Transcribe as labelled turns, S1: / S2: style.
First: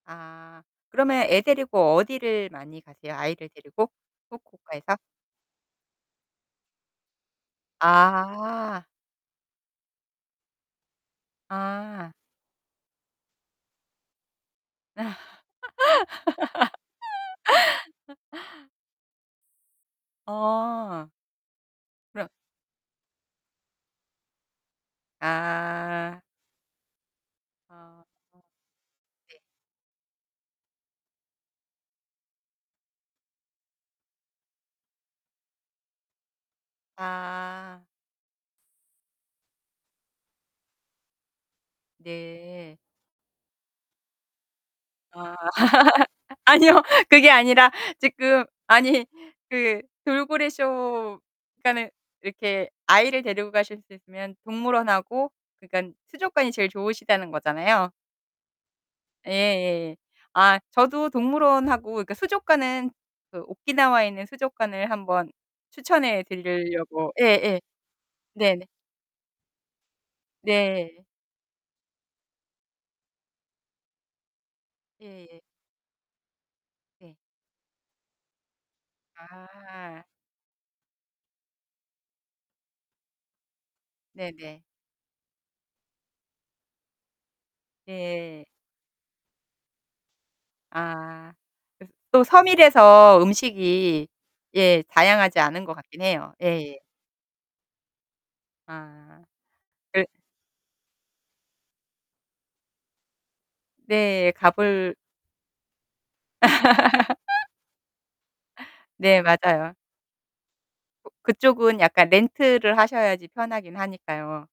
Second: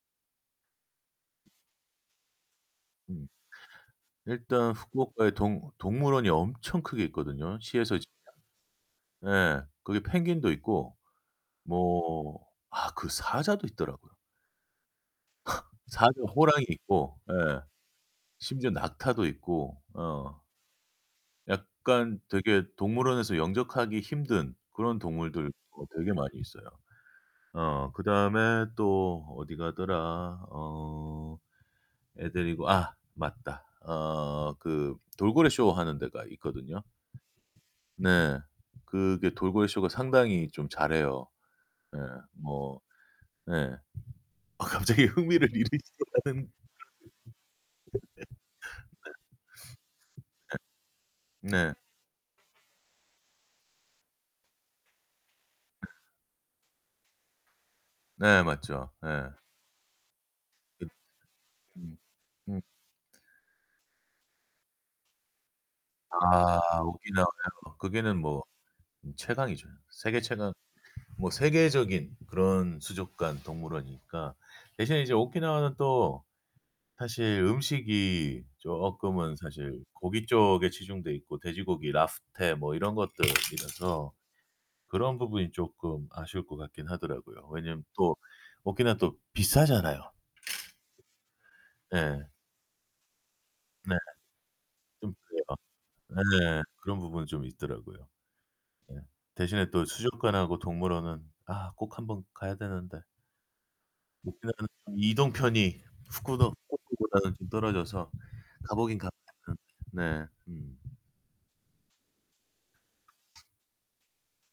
S1: 아. 그러면 애 데리고 어디를 많이 가세요?
S2: 음.
S1: 아이를 데리고?
S2: 일단
S1: 후쿠오카에서?
S2: 후쿠오카에 동 동물원이 엄청 크게 있거든요. 시에서 이제
S1: 아.
S2: 예, 거기 펭귄도 있고
S1: 아.
S2: 뭐 아 그 사자도 있더라고요. 사자, 호랑이도 있고. 예. 심지어 낙타도 있고, 어.
S1: 아.
S2: 약간
S1: 그럼
S2: 되게 동물원에서 영접하기 힘든 그런 동물들 어, 되게
S1: 아.
S2: 많이 있어요. 어,
S1: 아.
S2: 그다음에 또
S1: 네.
S2: 어디 가더라. 어. 애 데리고. 아, 맞다. 어, 그 돌고래 쇼 하는 데가 있거든요.
S1: 아.
S2: 네. 그게 돌고래 쇼가 상당히 좀 잘해요. 네,
S1: 네.
S2: 뭐. 네. 아, 갑자기
S1: 아.
S2: 흥미를 잃으셔 가는.
S1: 아니요. 그게 아니라
S2: 네.
S1: 지금 아니 그 돌고래
S2: 네.
S1: 쇼.
S2: 네.
S1: 그러니까는 이렇게 아이를 데리고 가실 수 있으면 동물원하고 그러니깐 수족관이 제일 좋으시다는 거잖아요?
S2: 네, 맞죠. 예.
S1: 예예예. 아,
S2: 그
S1: 저도 동물원하고
S2: 음.
S1: 그러니까
S2: 음.
S1: 수족관은 그 오키나와에 있는 수족관을 한번 추천해
S2: 아,
S1: 드리려고. 예예.
S2: 오키나와요. 거기는 뭐
S1: 네네.
S2: 음, 최강이죠. 세계 최강.
S1: 네.
S2: 뭐 세계적인 그런 수족관 동물원이니까. 대신에 이제
S1: 예예.
S2: 오키나와는 또
S1: 네.
S2: 사실 음식이 쪼끔은 사실
S1: 아.
S2: 고기 쪽에 치중되어 있고, 돼지고기, 랍스터 뭐 이런 것들 이라서
S1: 네네.
S2: 그런 부분이 쪼끔 아쉬울 것 같긴 하더라고요. 왜냐하면 또
S1: 네.
S2: 오키나와는 또 비싸잖아요.
S1: 아. 또
S2: 예.
S1: 섬이라서
S2: 네.
S1: 음식이 예,
S2: 좀
S1: 다양하지
S2: 그래요.
S1: 않은 것 같긴 해요.
S2: 네.
S1: 예예.
S2: 그런 부분이 좀 있더라고요.
S1: 아.
S2: 대신에 또
S1: 예.
S2: 수족관하고 동물원은 아, 꼭 한번 가야 되는데.
S1: 네. 가
S2: 오키나와는
S1: 볼
S2: 이동편이 후쿠 [unintelligible] 후쿠오카보다는 좀 떨어져서 가 보긴 가
S1: 네,
S2: 봐야
S1: 맞아요.
S2: 되는데. 네. 음.
S1: 그쪽은 약간 렌트를 하셔야지 편하긴 하니까요.